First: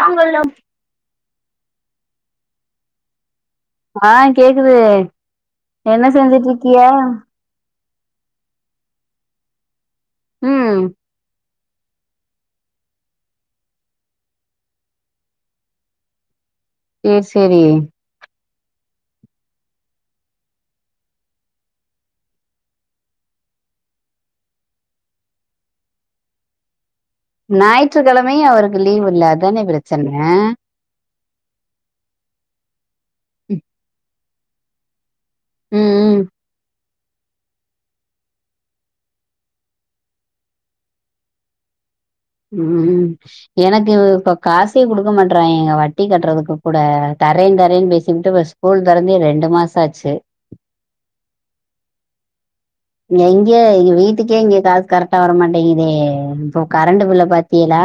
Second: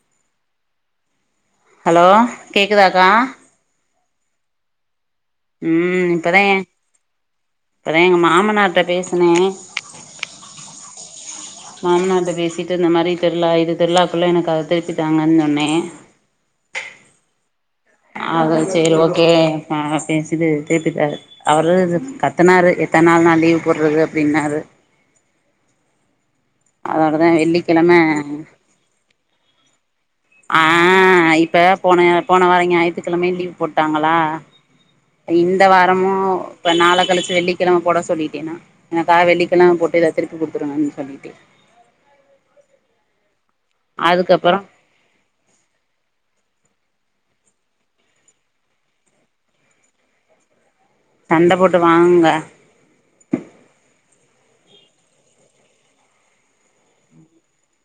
தாங்கள்லாம் hello கேக்குதாக்கா ஆஹ் கேக்குதூ என்ன செஞ்சுட்ருக்கியே எதா எங்க மாமனார்ட்ட பேசுனே உம் மாமனார்ட்ட பேசிட்டு இந்த மாரி திர்ழா இது திருழாக்குல்லா என்ன கர்த்தெரிச்சிட்டாங்கன் சொன்னே சேர் செரீ ஆதா சேரி ஓகே ஆ சேர்சிடு கேட்டுட்டாரு அவரு இது கத்துனாரு எத்தன் நாள் நா லீவ் போட்றது அப்டின்னாரு அதனோடதா ஏ ஞாயிற்றுக்கெழம்மையு அவருக்கு லீவ் இல்ல அதான பிரச்சன்னெ ஆஹ் இப்ப போன போன வாரொ ஞாயித்துகெழமையு லீவு போட்டாங்களா இந்த வாரமூ ம் இப்ப நாளக்கழிச்சி வெள்ளிக் கிழம போட சொல்லிட்டே நா எனக்காக வெள்ளிக்கெழம போட்டு இத திருப்பி குடுத்துருங்கன் சொல்லிட்டே உம் உம் எனக்கு இப்ப அதுக்கப்புறோ காஸ் டீ குடுக்க மாட்றாயெங்க வட்டி கட்றதுக்கு கூட தர்ரே தரேன் பேசிகிட்டு இப்ப ஸ்கூல் தெறந்தே ரெண்டு மாஸ் தாச்சு சண்ட போட்டு வாங்க எங்கே இங்க வீட்டுக்கே இங்க காசு கரெட்டா வரமாட்டேங்குதே இப்பொ கரண்டு பில்ல பாத்தீயலா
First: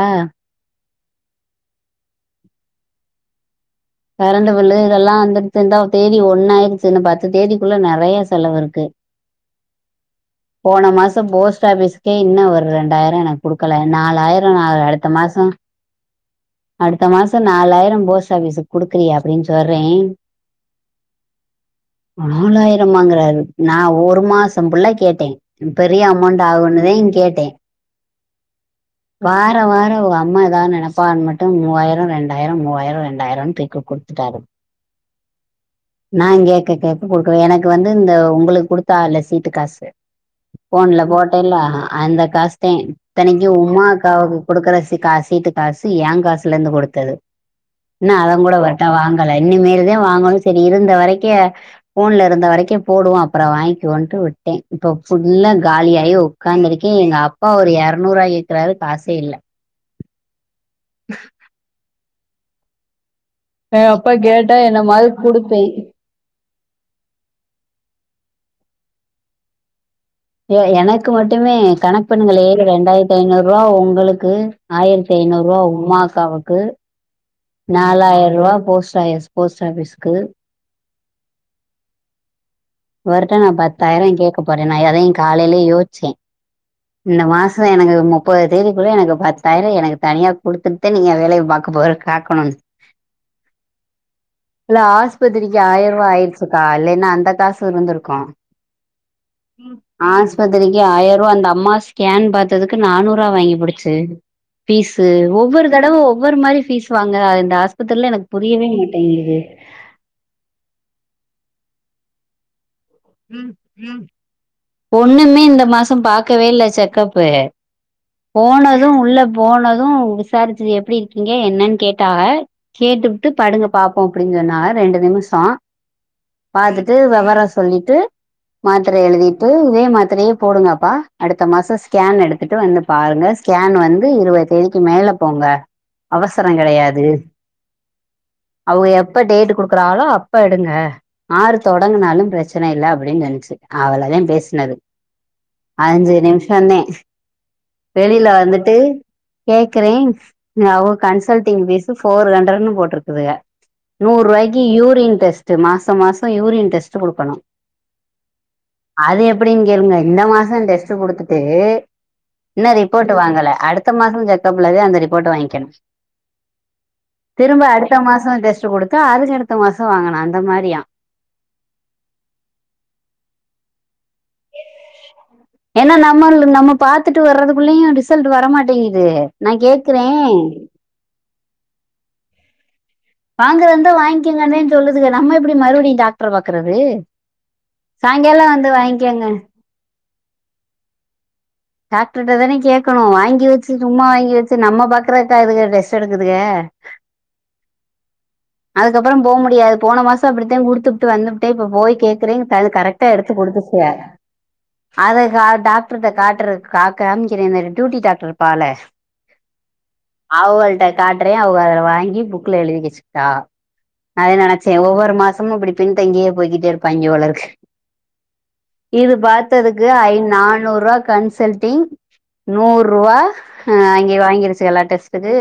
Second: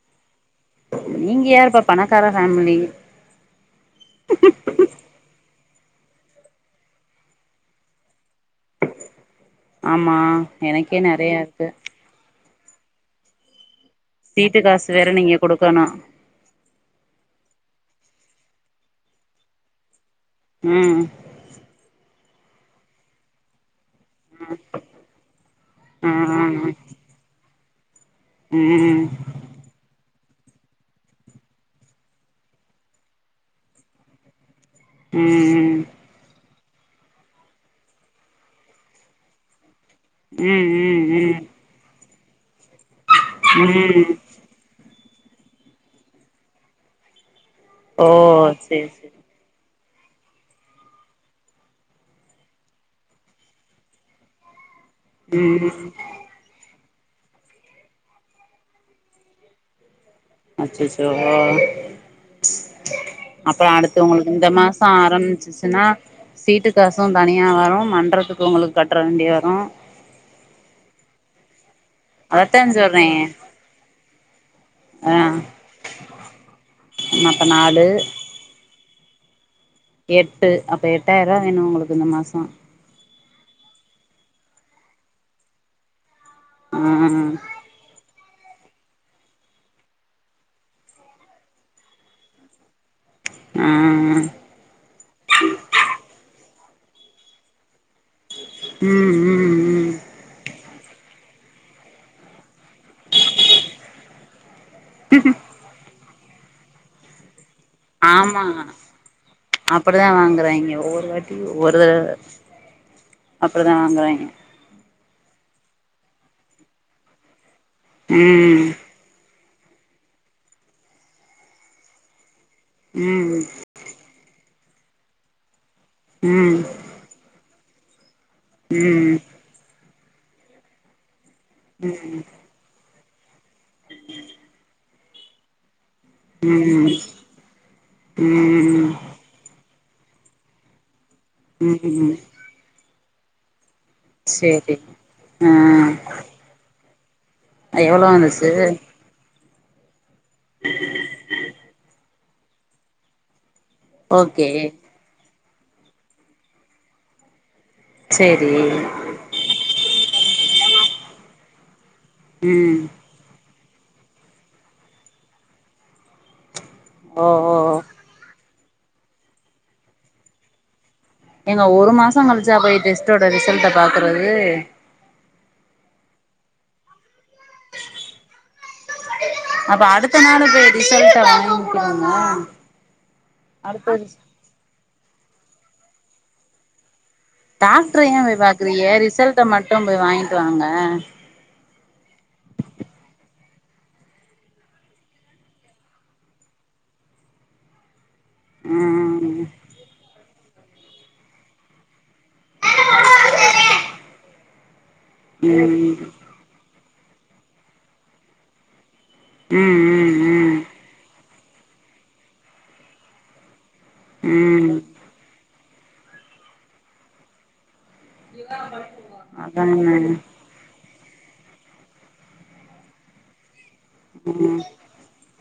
நீங்க யாருப்பா பணக்கார ஃபேமிலி கரண்டு பில்லு இதெல்லா வந்துருச்சுந்தா தேதி ஒண்ணாயிருச்சு இன்னு பத்து தேதிக்குள்ள நெறையா செலவிருக்கூ ஆமா போன எனக்கே மாசோ நெறையா போஸ்ட் இருக்கு ஆபிஸ்கே இன்னு ஒரு ரெண்டாயிரோ எனக் குடுக்கல நாலாயிரோ சீட்டு நா காசு அடுத்த வேற நீங்க மாசோ குடுக்கணு அடுத்த மாசோ நாலாயிரோ போஸ்ட் ஆபிஸுக் குடுக்கலியே அப்டின் சொல்றே உம் நாலாயிரமாங்குறாரு நா ஓரு மாசோ புல்லா கேட்டே பெரிய ஆ அமௌண்ட் ஆ ம் ஆகுன்னுதே கேட்டே [unintelligible] வார வார ஒ அம்மா ஏதாது நினப்பாங்கண்ட்டு மூவாயிரம் ரெண்டாயிர மூவாயிர ரெண்டாயிரன் தேக்கு குடுத்துட்டாரு ம் ம் நா கேக்க கேக்க குடுக்க எனக்கு வந்து இந்த உங்களுக்கு குடுத்தால்லு சீட்டு காசு போன்ல ம் ம் போட்டேன்ல்ல அந்த காசுதே இத்தனைக்கும் ம் உமாக்காவுக் குடுக்குற கா சீட்டு காசு ஏ காசுல இருந்து குடுத்தது ஓ இன்னும் அதங் கூட அவர்ட்ட சேரி சேரி வாங்க அத இன்னிமேல்தான் வாங்கனும் சி சேரி இருந்த வரைக்கே போன்ல இருந்த வரைக்கும் போடுவோம் அப்புரோ வாங்கிவோம்ன்னு விட்டேன் இப்போ ஃபுல்லா காலியாயி உட்காந்துருக்கே எங்க அப்பா ஒரு எறநூறுவா கேக்குறாரு காசே இல்ல அச்சச்சோ அப்ப எங்க அடுத்து அப்பா உங்களுக்கு இந்த கேட்டா மாசோ என்னமாது குடுப்பே ஆரம்பிச்சிச்சுன்னா சீட்டு காசும் தனியா வரும் மண்றதுக்கு உங்களுக்கு கட்டுற வேண்டி வரும் ய எனக்கு மட்டுமே கணக் ப்பண்ணுங்களே அதத்தா ஏது சொல்றே ரெண்டாயிரத்தி ஐநூறு ரூவா உங்களுக்கு ஆயிரத்தி ஐநூறு ரூவா உமாக்காவுக்கு ஆ அப்ப நாலு நாலாயிரூவா போஸ்ட் ஆய்ஸ் போஸ்ட ஆஃபீஸ் எட்டு அப்போ எட்டாயிரூவா வேணும் உங்களுக்கு இந்த மாசம் இவர்ட்ட நா பத்தாயிரம் கேக்க போறேன் நா அதேன் காலையிலயே யோசிச்சேன் ஆ இந்த மாசம் க எனக்கு முப்பது தேதிக்குள்ள எனக்கு பத்தாயிரம் எனக்கு தனியா குடுத்துட்தேன் நீங்க வேலைய பாக்க போற காக்கணும் ஆ இல்ல ஆஸ்பத்திரிக்கு ஆயரூவா ஆயிருச்சுக்கா இல்லேன்னா அந்த காசு இருந்திருக்கும் ம் ஆஸ்பத்திரிக்கு ஆயரூவா அந்த அம்மா ஸ்கேன் பாத்ததுக்கு நானூர்றுவா வாங்கி புடுச்சு பீஸ்சு ஒவ்வொரு தடவ ஒவ்வொரு மாரி ஃபீஸ் வாங்குறாங்க இந்த ஆஸ் ப்பதிர்ல எனக்கு புரியவே மாட்டேங்குது அப்படிதான் வாங்குறாங்கே ஒவ்வொரு வாட்டி ஒவ்வொரு ஆ ம்ம் ஒண்ணுமே இந்த மாசம் பாக்கவே இல்ல செக்கப்பு ம் போனதும் உள்ள போனதும் விசாரிச்சு எப்டி இருக்கீங்க என்னன்னு கேட்டாக கேட்டுபுட்டு ம் படுங்க பாப்போம் அப்டின்னு சொன்னாக ரெண்டு நிமிசோம் ம் பாத்துட் ட்டு விவரம் சொல்லிட்டு மாத்திரய ம் எழுதிட்டு இதே மாத்திரையே போடுங்க ஆப்பா அடுத்த மாசோம் ஸ்கேன் எடுத்திட்டு வந்து பாருங்க ஸ்கேன் வந்து இருவது தேதிக்கு மேல போங்க அவசரம் ம் கெடையாது அவுக ம் எப் எப்போ டேட் கொடுக்குறாலோ அப்ப எடுங்க ஆறு ம் ம் தொடங்குனாலும் பிரச்சன இல்ல அப்டின்னு சொன்னிச்சு அவ்ளோதான் சேரி பேசுனது ஆ அஞ்சு நிமிஷந்தே எவ்ளோ வெளில வந்துச்சு வந்துட்டு கேக்குறேன் அவோ கன்சல்டிங் பீஸ்சு ஃபோர் ஹண்ட்ரடுன்னு போட்டு ருக்குதுக நூற் ஓகே ரூவாய்க்கு யூரின் டெஸ்ட் மாச மாசம் யூரின் டெஸ்ட் குடுக்கணும் செரி அது எப்டின்னு கேளுங்க இந்த மாசம் டெஸ்ட் குடுத்துட்டு இன்னு ம் ரிப்போர்ட் வாங்கல அடுத்த மாசம் செக்கப்ல தான் அந்த ரிப்போர்ட்ட வாங்க்கணும் ஓ ஓ திரும்ப ஓ அடுத் இந்த மாசம் டெஸ்ட் கொடுத்தா அதுக்கு அடுத்த மாசம் வாங்கனும் அந்த மாரியா ஏங்க ஒரு மாசம் கழிச்சா போய் டெஸ்ட்டோட ரிசல்ட்ட பாக்குறது ஏனா நம்மல்து நம்ம பாத்துட்டு வர்றது புள்ளைங்க ரிசல்ட் வரமாட்டேங்குது நா அப்ப கேக்குறேன் அடுத்த [inaudible] வாங்கறந்தா அடுத்தது வாங்கிக்கங்கனே சொல்லுதுங்க நம்ம இப்படி மறுபடியு டாக்டர பாக்குறது டாக்டர யே போய் சாயங்காலம் வந்து பாக்குறிய வாங்கிக்கங்க ரிசல்ட்ட மட்டும் போய் வாங்கிட்டு வாங்க டாக்டர்ட்ட தான கேட்கணும் வாங்கிவச்சு சும்மா வாங்கி வச்சு நம்ம பாக்குறதுக்காதுக்கு டெஸ்ட் எடுக்குதுக அதுக்கப்ரோ ம் போமுடியாது போன மாச தா அப்டித்தான் குடுத்துபுட்டு வந்துபுட்டே இப்ப போய் கேக்குறேங் கது கரக்டா எடுத்து கொடுத்துச்சு அத கா ம் டாக்டர்ட்ட காட்டுற காக்க காம்க்கிறேன் இந்த டியூட்டி டாக்டர் இருப்பாருல ம் ம் அவகள்ட காட்டுரே அவுக அதுல வாங்கி புக்ல எழுதி வச்சிட்டா அத நினைச்ச ம் ம் ச ஒவ்வொரு மாசமும் இப்டி பின்தங்கியே போயிட்டே இருப்பாய்ங்க போலருக்கு இது பாத்ததுக்கு அதான ஐ நானூரூபா கன்சல்ட டிங் நூறுவா ஆ அங்க ம் வாங்கிருச்சுகலா டெஸ்ட்டுக்கு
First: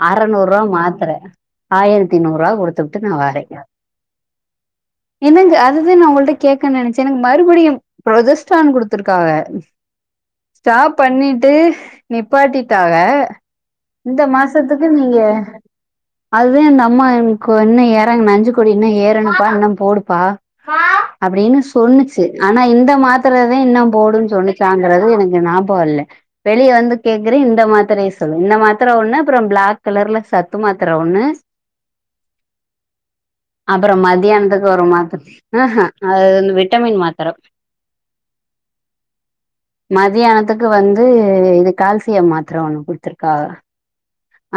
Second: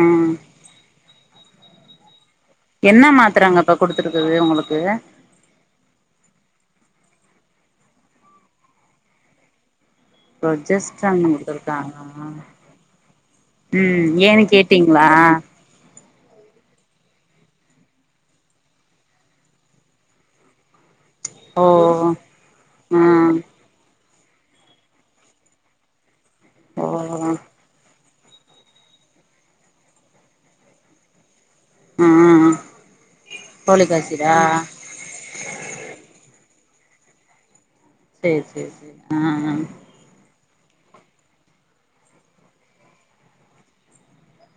ம் அறநூரூவா மாத்ர ஆயிரத்திநூரூவா கொடுத் என்ன மாத்திரங்கப்ப கொடுத்துருக்குது உங்களுக்கு என்னங்க அததா நா உங்கள்டிட்ட கேக்ன்னு நினைச்சேன் எனக்கு மறுபடியும் ப்ரதச்டா கொடுத்துருக்காக ஸ்டாப் ப்ரொஜெஸ்ட்ரான் பண்ணிட்டு குடுத்துருக்காங்க நிப்பாட்டிட்டாக ம் இந்த ஏன்னு மாசத்துக்கு கேட்டீங்களா நீங்க அதான் நம்ம ன இன்னும் ஏறாம நஞ்சுக்கொடி இன்னும் ஏறணுப்பா இன்னும் போடுப்பா அப்டின்னு ஓ சொன்னுச்சு ஆனா இந்த ம் மாத்திர தான் இன்னும் போடுன்னு சொன்னு சாங்கறது எனக்கு ஞாபகம் இல்ல வெளிய வந்து கேக்குர ஓ இந்த மாத்திரய ப்ப இந்த மாத்திர ஒண்ணு அப்புரோம் பிளாக் கலர்ல சத்து மாத்திர ஒண்ணு ம் ஃபோலிக் அப்ரோ ஆசிடா மத்யானத்துக்கு ஒரு மாத்த ஆஹ் ஹ் அது வந்து விட்டமின் மாத்தர செரி செரி செரி ஆ மதியானத்துக்கு வந்து இது கால்சியம் மாத்திர ஒண்ணு குடுத்துருக்கா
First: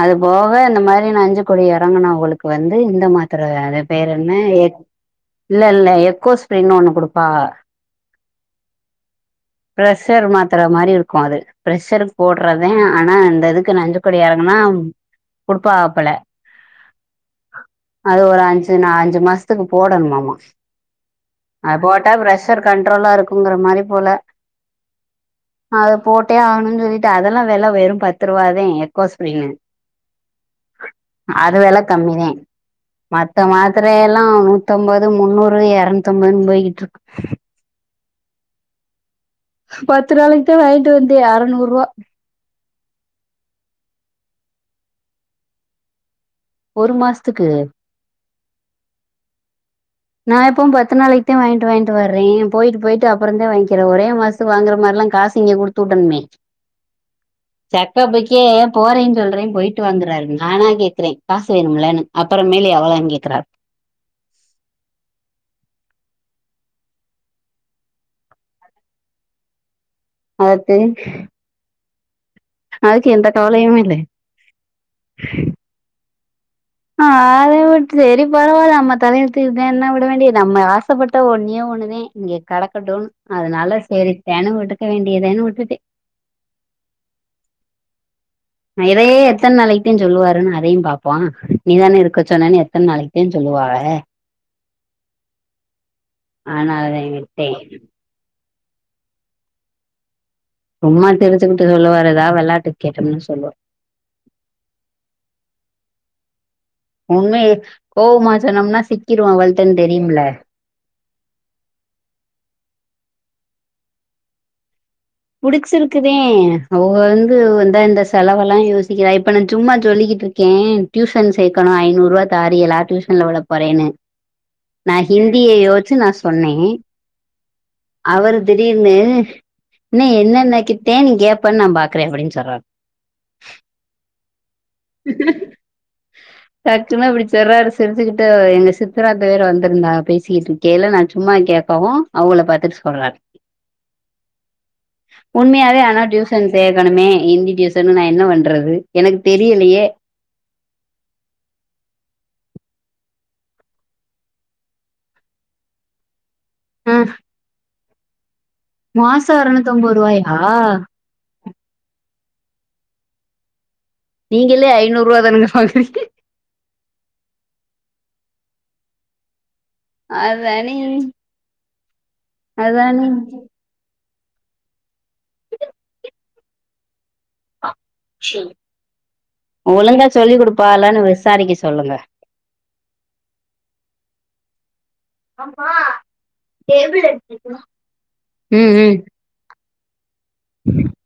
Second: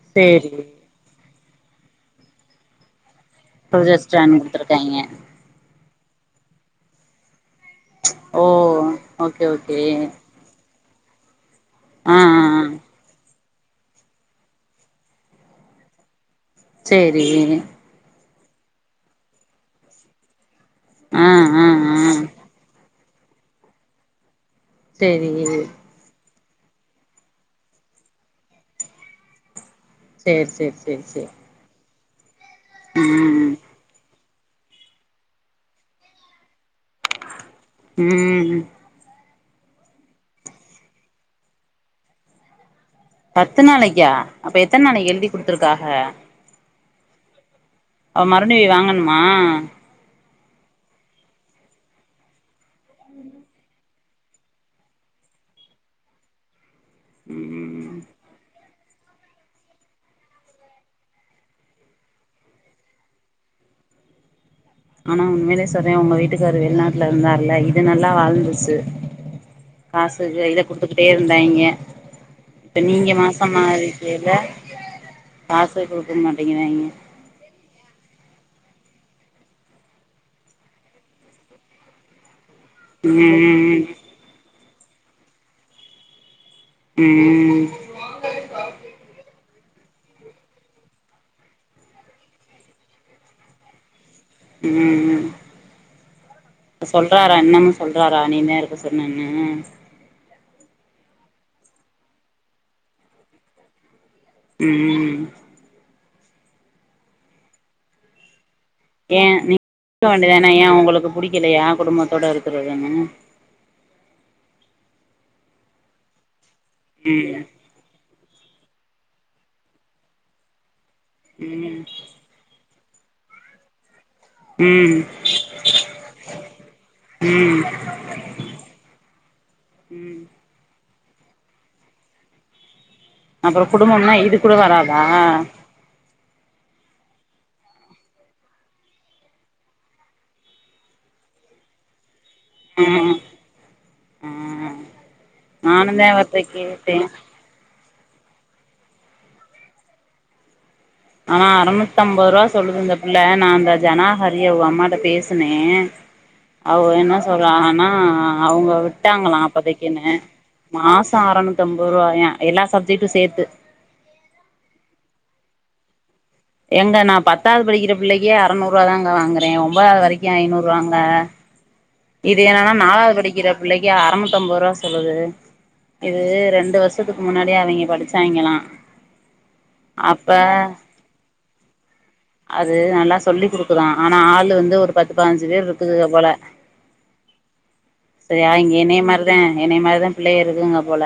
அது போக சேரி இந்த மாரி நஞ்சு கொடி இறங்கனுவங்களுக்கு வந்து இந்த மாரி தர அது ப்ரொஜெ பேர் ஸ்டாண்ட் என்ன எக் குடுத்துருக்காய்ங்க இல்லல்ல எக்கோ ஸ்ப்ரேனு ஒண்ணு குடுப்பாக ஓ ஓகே ஓகே பிரசர் மாத்திர மாதிரி இருக்கு அது ப்ரெஷருக்கு ஆ ஆ ஆ போடுறதே ஆனா இந்த இதுக்கு நஞ்ச கொடி இறங்கன்னா கொடுப்பாப்பல சேரி அது ஒரு அஞ்சு நா அஞ்சு மாசத்துக்கு போடணுமாமா ஆ அ அது போட்டா ப்ரெஷர் கண்ட்ரோலா இருக்குங்கிற மாரி போல சேரி அது போட்டே ஆகணும்ன்னனு சொல்லிட்டு அதெல்லா வில வெரும் பத்து ரூபாதா எகோ ஸ்பிரிமு சேரி சேரி சேரி சேரி அதுவேல கம்மிதே ம த்த ம் மாத்திரையல்லாம் நூத்தம்பது முன்னூறு இரநூதுதம்பதுணு போயிட்டு இருக்கு ம் பத்து நாளைக்கு தா வாங்கிட்டு வந்தே அறநூரூபா பத்து நாளைக்கா அப்ப எத்தன நாளைக்கு எழுதி கொடுத்துருக்காஹ ஒரு மாசத்துக்கு அ மறுபடி வாங்கணுமா நா எப்போவு பத்து நாளைக்குதா வாங்கிட்டு வாங்கிட்டு வர்றே போயிட்டு போயிட்டு அப்புறந்தா வாங்கிற ஒரே மாச சோ வாங்குற மாரிலா காசு இங்க கொடுத்துவுடணுமே ம் செக்கப்புக்கே போறேன்னு சொல்றே போயிட்டு வாங்றாரு நானா கேக்குறே காசு வேணும்லன்னு அப்புறமேலே என்ன எவளோனு கேக்குறாரு ஆனா உண்மையலே சொல்ற உங்க வீட்டுக்காரு வெளிநாட்டுல இருந்தார்ல இது நல்லா வாழ்ந்துச்சு காசு இத அதுக்கு குடுத்துக்கிட்டே இருந்தாய்ங்க இப்ப அதுக்கு நீங்க எந்த மாசமா கவலையுமே இல்ல இருக்கையில காசு குடுக்க மாட்டேங்கிறாய்ங்க ஆ அத உட்று சேறி பரவால்ல நம்ம தலையெழுத்து இதுதேன்னு விட வேண்டிய தா நம்ம ஆசைப்பட்ட ஒன்னே ஒன்னுதே இங்க கெடக்கட்டுனு ம் ம் அதனால ம் சரித்தானு விட்டுக்க வேண்டியதான்னு விட்டுட்டே ம் நா இதையே எத்தன நாளைக்குதா சொல்லுவாருன்னு அதையு பாப்போ நீதானே இருக்க சொன்னன்னு எத்தன நாளைக்குதா சொல்லுவாக ம் ம் ஆனால சொல்றாரா விட்டே இன்னமு சொல் றாரா நீன்தே இருக்க சொன்னேன்னு சும்மா சிரிச்சுக்கிட்டு சொல்லுவாருடா எதா வெளாட்டுக்கு கேட்டோம்னா சொல்லு ம்ம் ம் உண்மைய கோவமா சொன்னோம்னா ஏ சிக்கிருவோ நீ அவள்ட்டன்னு இருக்க தெரியும்ல வேண்டியதான ஏ அவுங்களுக்கு புடிக்கலையா குடும்பத்தோட இருக்குறதுனு புடிச்சிருக்குதே அவுக வந்து ம் வந்தா இந்த செலவெல்லா யோசிக்கிறா இப்ப நா சும்மா சொல்லிக்கிட்டு இருக்கே டியூஷன் சேக்கணு ம் ஐநூறுவா தாரிகலா டியூஸ் ல விட போறேன்னு நா ம் ஹிந்திய யோசிச்சு நா சொன்னே ம் அவரு திடீர்னு இன்னே ம் என்னென்ன கிட்டே நீ கேப்பன்னு நா பாக்குற அப்டின்னு சொல்றாரு அப்றோ குடும்பம்னா இது கூட வராதா டக்குன்னு இப்டி சொர்றாரு சிரிச்சுக்கிட்டு எங்க சித்திராஅத்த வேற வந்திருந்தாகா பேசிக்கிட்டு இரு கேலே நா சும்மா கேட்கவு அவுங்கள பத்தி ம் ம் உண்மையாவே ஆனா டியூசன் சேக்கணுமே ஹிந்தி டியூசனு நா என்ன பண்றது எனக்கு தெரியலையே ஆனா அறநூத்தம்பது ரூவா சொல்லுது இந்த பிள்ள நா அந்த ஜனாஹரி அவுங்க அம்மாட்ட பேசுனே அவுக ஆ என்ன சொல்லாங்கனா அவுங்க மாசோ விட்டாங்களா எரநூத்தம்பது அப்பதைக்குன்னு ரூவாயா மா மாசோ ஆறநூத்தம்பது ரூவாயா எல்லா சப்ஜெட்டு சேத்து நீங்களே ஐநூறுவா தானங்க வாங்குறீங்க ஏங்க நா பத்தாவது படிக்கிற பிள்ளைக்கே அறநூறுவா தாங்க வாங்குறே ஒன்பதாவது வரைக்கு ஐநூறு அதானே ரூவாங்க இது என்னன்னா அதானே நாலாவது படிக்கிற பிள்ளைக்கு அறநூத்தம்பது ரூவா சொல்லுது இது ரெண்டு வருஷத்துக்கு முன்னாடியே அவிங்க படிச்ச ஒழுங்கா அப்ப சொல்லி் குடுப்பாகலனு விசாரிக்க சொல்லுங்க அது நல்லா சொல்லி் குடுக்குதா ஆனா ஆளு வந்து ஒரு பத்து பதினஞ்சு பேர் இருக்குதுக போல டேபிள் எடுத்துக்கோ சரியா இங்க என்னைய மாரிதே என்னய மாரிதே பிள்ளைக இருக்குங்க போல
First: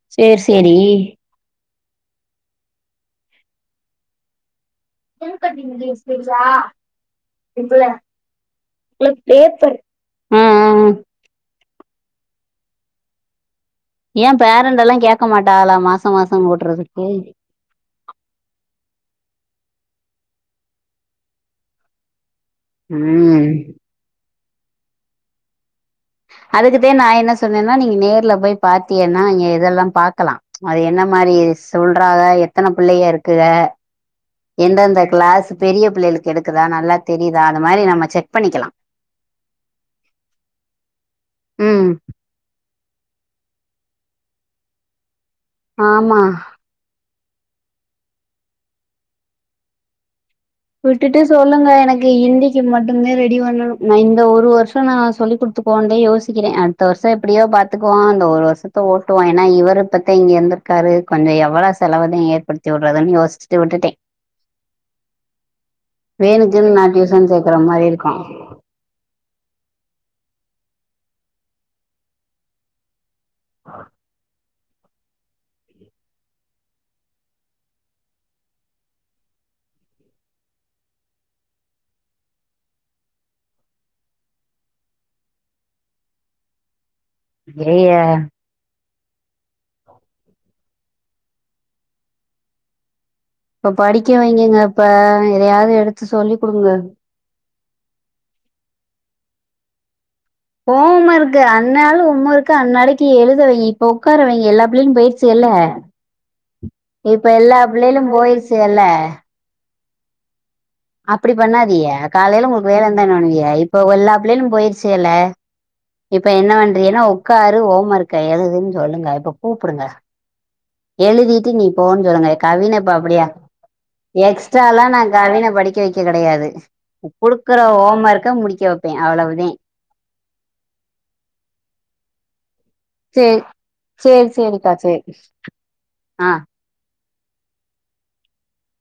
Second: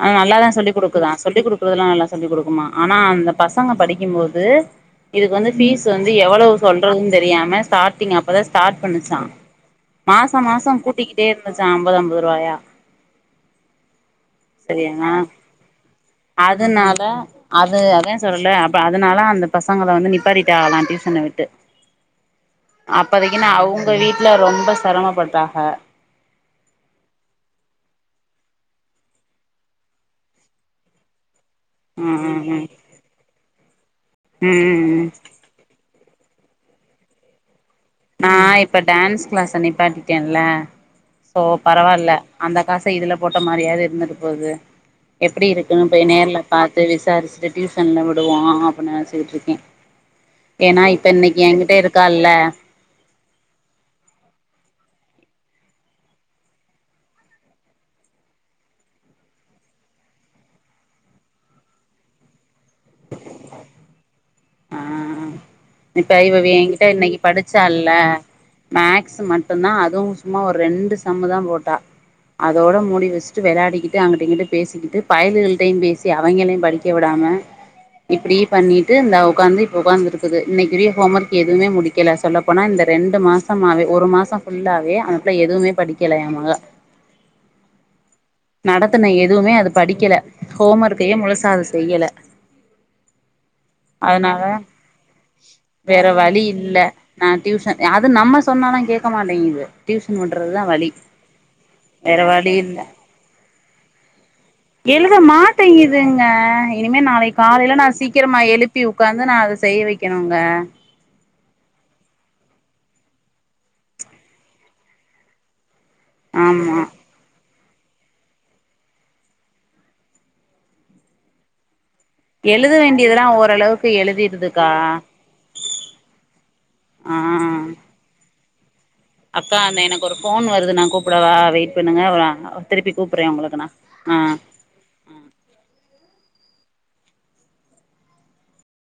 ஆனா நல்லா சேரி தா சேரி சொல்லிக் குடுக்குதா சொல்லிக் குடு கூடுதலா நல்லா சொல்லி குடுக்குமா ஆனா அந்த பசங்க படிக்கும்போது இதுக்கு வந்து ஃபீஸ் வந்து எவ்வளோ சொல்றதுன்னு தெரியாம ஸ்டார்டிங் அப்பதா ஸ்டார்ட் பண்ணுச்சா பேப்பர் மாச ஆ ஆ மாசோ ஆ கூட்டிக்கிட்டே இருந்துச்சா அம்பது அம்பது ரூவாயா ஏ பேரண்டெல்லா சரியானா கேக்க மாட்டாகளா மாசோ மாசோ அதுனால கூட்றதுக்கு அது அதா சொல்றல அப்ப அதுனால அந்த பசங்கள வந்து நிப்பாட்டிட்டாகலா டியூசன விட்டு அப்பதைக்குனா ம் அவுங்க வீட்ல ரொம்ப செரமப்பட்டாக அதுக்குதே நா என்ன சொன்னேன்னா நீங்க நேர்ல போய் பாத்தீயனா எ இதெல்லா பாக்கலா அது என்ன மாரிஸ் ம் சொல்றாக ம் ம் எத்தன பிள்ளைக இருக்குக ம் ம் எந்தெந்த ம் கிளாஸு பெரிய பிள்ளைளுக்கு எடுக்குதா நல்லா தெரிதா அந்த மாரி நம்ம நா செக் பண்ணிக்கலா இப்ப டான்ஸ் கிளாஸ்ஸ நிப்பாட்டிட்டேன்ல சோ ம் பரவால்ல அந்த காச இதுல போட்ட மாரியாது இருந்துட்டு போது எப்டி இருக்குன்னு போய் ஆமா நேர்ல பா த்து விசாரிச்சுட்டு டியூசன்ல விடுவோ அப்புன் நெனஸுகிட்ருக்கே விட்டுட்டு சொல்லுங்க எனக்கு இருக்கால்ல ஹிந்திக்கு மட் இர்ந்தே ரெடி பண்ணணு நா இந்த ஒரு வருஷோதா நா சொல்லிக்குட்த்துகுவோன்தா யோசிக்கிறே அடுத்த வர்ஷோ எப்டியோ பாத் துக்குவோ இந்த ஒரு வருஷத்த ஓட்டுவோ எனா இவரு இப்பத்தே இங்க இர்ந்திருக்காரு கொஞ்சோ எவுளோ செலவதா ஏற்படுத் துவுட்றதுன் யோசுச்சிட்டு விட்டுட்டே ஆ இப்ப இவவே வேணுக்குன்னு நா என்கிட்ட இன்னக்கி டியூசன் சேக்குற மாரி படிச்சால இருக்கு மேக்ஸூ மட்டுந்தா அதுவு சும்மா ஒரு ரெண்டு சம்முதா போட்டா அதோட மூடி வஸ் ட்டு வெளாடிகிட்டு அங்குட்டு இங்குட்டு பேசிக்கிட்டு பயல்கள்கில்ட்டயு பேசி அவங்களையு படிக்க விடாம இப்டி பண்ணிட்டு இந்த ஒக்காந்து இப்ப ஒக்காந்திருக் குது இன்னக்கு ரீ ஹோம்வொர்க் எதுமே முடிக்கல சொல்லப்போனா இந்த ரெண்டு மாசமாவே ஒரு மாசோ ஃபுல்லாவே அந்தப்புள எதுவுமே படிக்கல ஏன் மகா ஐயய நடத்துன எதுவுமே அது படிக்கல ஹோம்வொர்க்கையு முழுசா அது செய்யல இப்ப படிக்க அதனால வைங்கங்க அப்ப எதயாது வேற எடுத்து சொல்லி வழி குடுங்க இல்ல நா டியூஷன் அது நம்ம சொன்னாலா கேக்க மாட்டேங்கிது டியூஷன் பண்றதுதுதா ஹோமருக்கு அண்ணாலு ஹோமர்க்கு இல்ல அன்நாளக்கி எழுத வையி இப்போ ஒக்காரவையி எல்லா பிள்ளைகளு எழுத போயிருச்சுல்ல மாட்டேங்குதுங்க இனிமே இப்ப நாளைக் எல்லா காலேல நா பிள்ளைகளு சீக்கிரமா எழுப்பி போயிருச்சுல்ல உக்காந்து நா அத செய்ய வை கெணுங்க அப்டி பண்ணாதிக காலேல உங்ளுக்கு வேல இருந்தா என்ன பண்ணுவிக இப்போ ஒ எல்லா பிள்ளைகுளு போய்ர்ச்சுகல இப்ப என்ன ஆமா பண்றீகனா உக்காரு ஹோம்வொருக்க எழுதுன் சொல்லுங்க இப்போ கூப்புடுங்க எழுதிட்டு நீ போன் சொல்லுங்க எழுத கவின் இப்ப வேண்டியதெல்லா அப்பிடியா ஓரளவுக்கு எழுதிடுதுக்கா எக்ஸ்ட்ராலா நா கவின படிக்க வைக்க கெடையாது ஆ குடுக்குற ஹோம்வொர்க்க முடிக்க வப் அக்கா அந்த எனக்கு ஒரு ஃபோன் வருது நா கூப்புடவா வெய்ட் பண்ணுங்க வ திருப்பி கூப்புறே உங்களுக்க நா ஆ ட்டா சே ஆ